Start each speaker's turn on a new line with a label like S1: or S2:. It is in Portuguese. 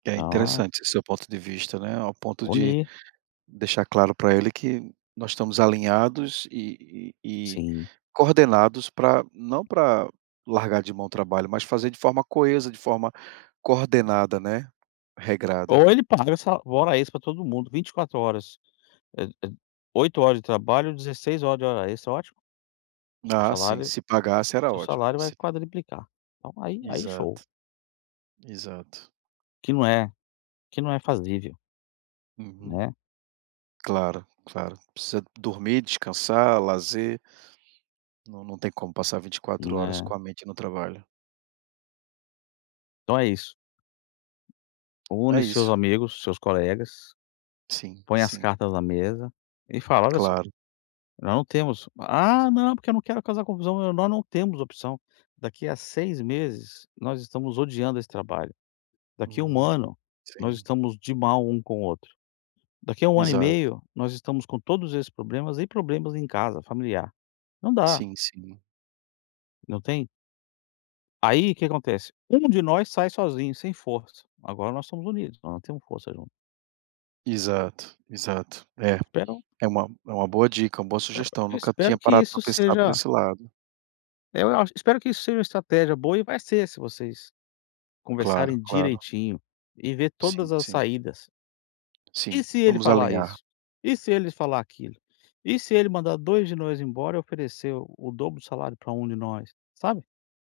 S1: É
S2: Oh.
S1: interessante esse seu ponto de vista, né, ao ponto de
S2: Unir.
S1: deixar claro pra ele que nós estamos alinhados e e e
S2: Sim.
S1: coordenados pra não pra largar de mão o trabalho, mas fazer de forma coesa, de forma coordenada, né, regrada.
S2: Ou ele paga essa hora extra pra todo mundo, 24h, é é 8h de trabalho, 16h de hora extra, ótimo. Seu
S1: Ah sim,
S2: salário
S1: se pagasse era
S2: seu salário
S1: ótimo
S2: vai
S1: se
S2: quadruplicar, então aí aí show.
S1: Exato, exato.
S2: Que não é que não é fazível
S1: Uhum.
S2: né?
S1: Claro, claro, precisa dormir, descansar, lazer. Não, não tem como passar 24h
S2: É.
S1: com a mente no trabalho.
S2: Então é isso. Une
S1: É
S2: seus
S1: isso.
S2: amigos, seus colegas,
S1: Sim,
S2: põe as
S1: sim.
S2: cartas na mesa e fala: "Olha só,
S1: Claro.
S2: já não temos", "Ah, não, porque eu não quero causar confusão", "Nós não temos opção, daqui a 6 meses, nós estamos odiando esse trabalho, daqui a 1
S1: Hum,
S2: ano nós
S1: sim.
S2: estamos de mal um com o outro, daqui a 1 ano e
S1: Exato.
S2: meio nós estamos com todos esses problemas e problemas em casa, familiar, não dá."
S1: Sim, sim.
S2: Não tem Aí que que acontece, um de nós sai sozinho sem força, agora nós somos unidos, nós temos força junto.
S1: Exato, exato. É,
S2: Esperam
S1: é uma é uma boa dica, uma boa sugestão, nunca tinha
S2: Espero que
S1: parado pra
S2: isso
S1: pensar por
S2: seja
S1: esse lado.
S2: eu acho espero que isso seja uma estratégia boa, e vai ser, se vocês
S1: Claro,
S2: conversarem
S1: claro.
S2: direitinho e ver
S1: Sim,
S2: todas as
S1: sim.
S2: saídas
S1: Sim,
S2: "e se ele
S1: vamos
S2: falar
S1: alinhar.
S2: isso? E se eles falar aquilo? E se ele mandar 2 de nós embora e oferecer o dobro do salário pra 1 de nós?", sabe?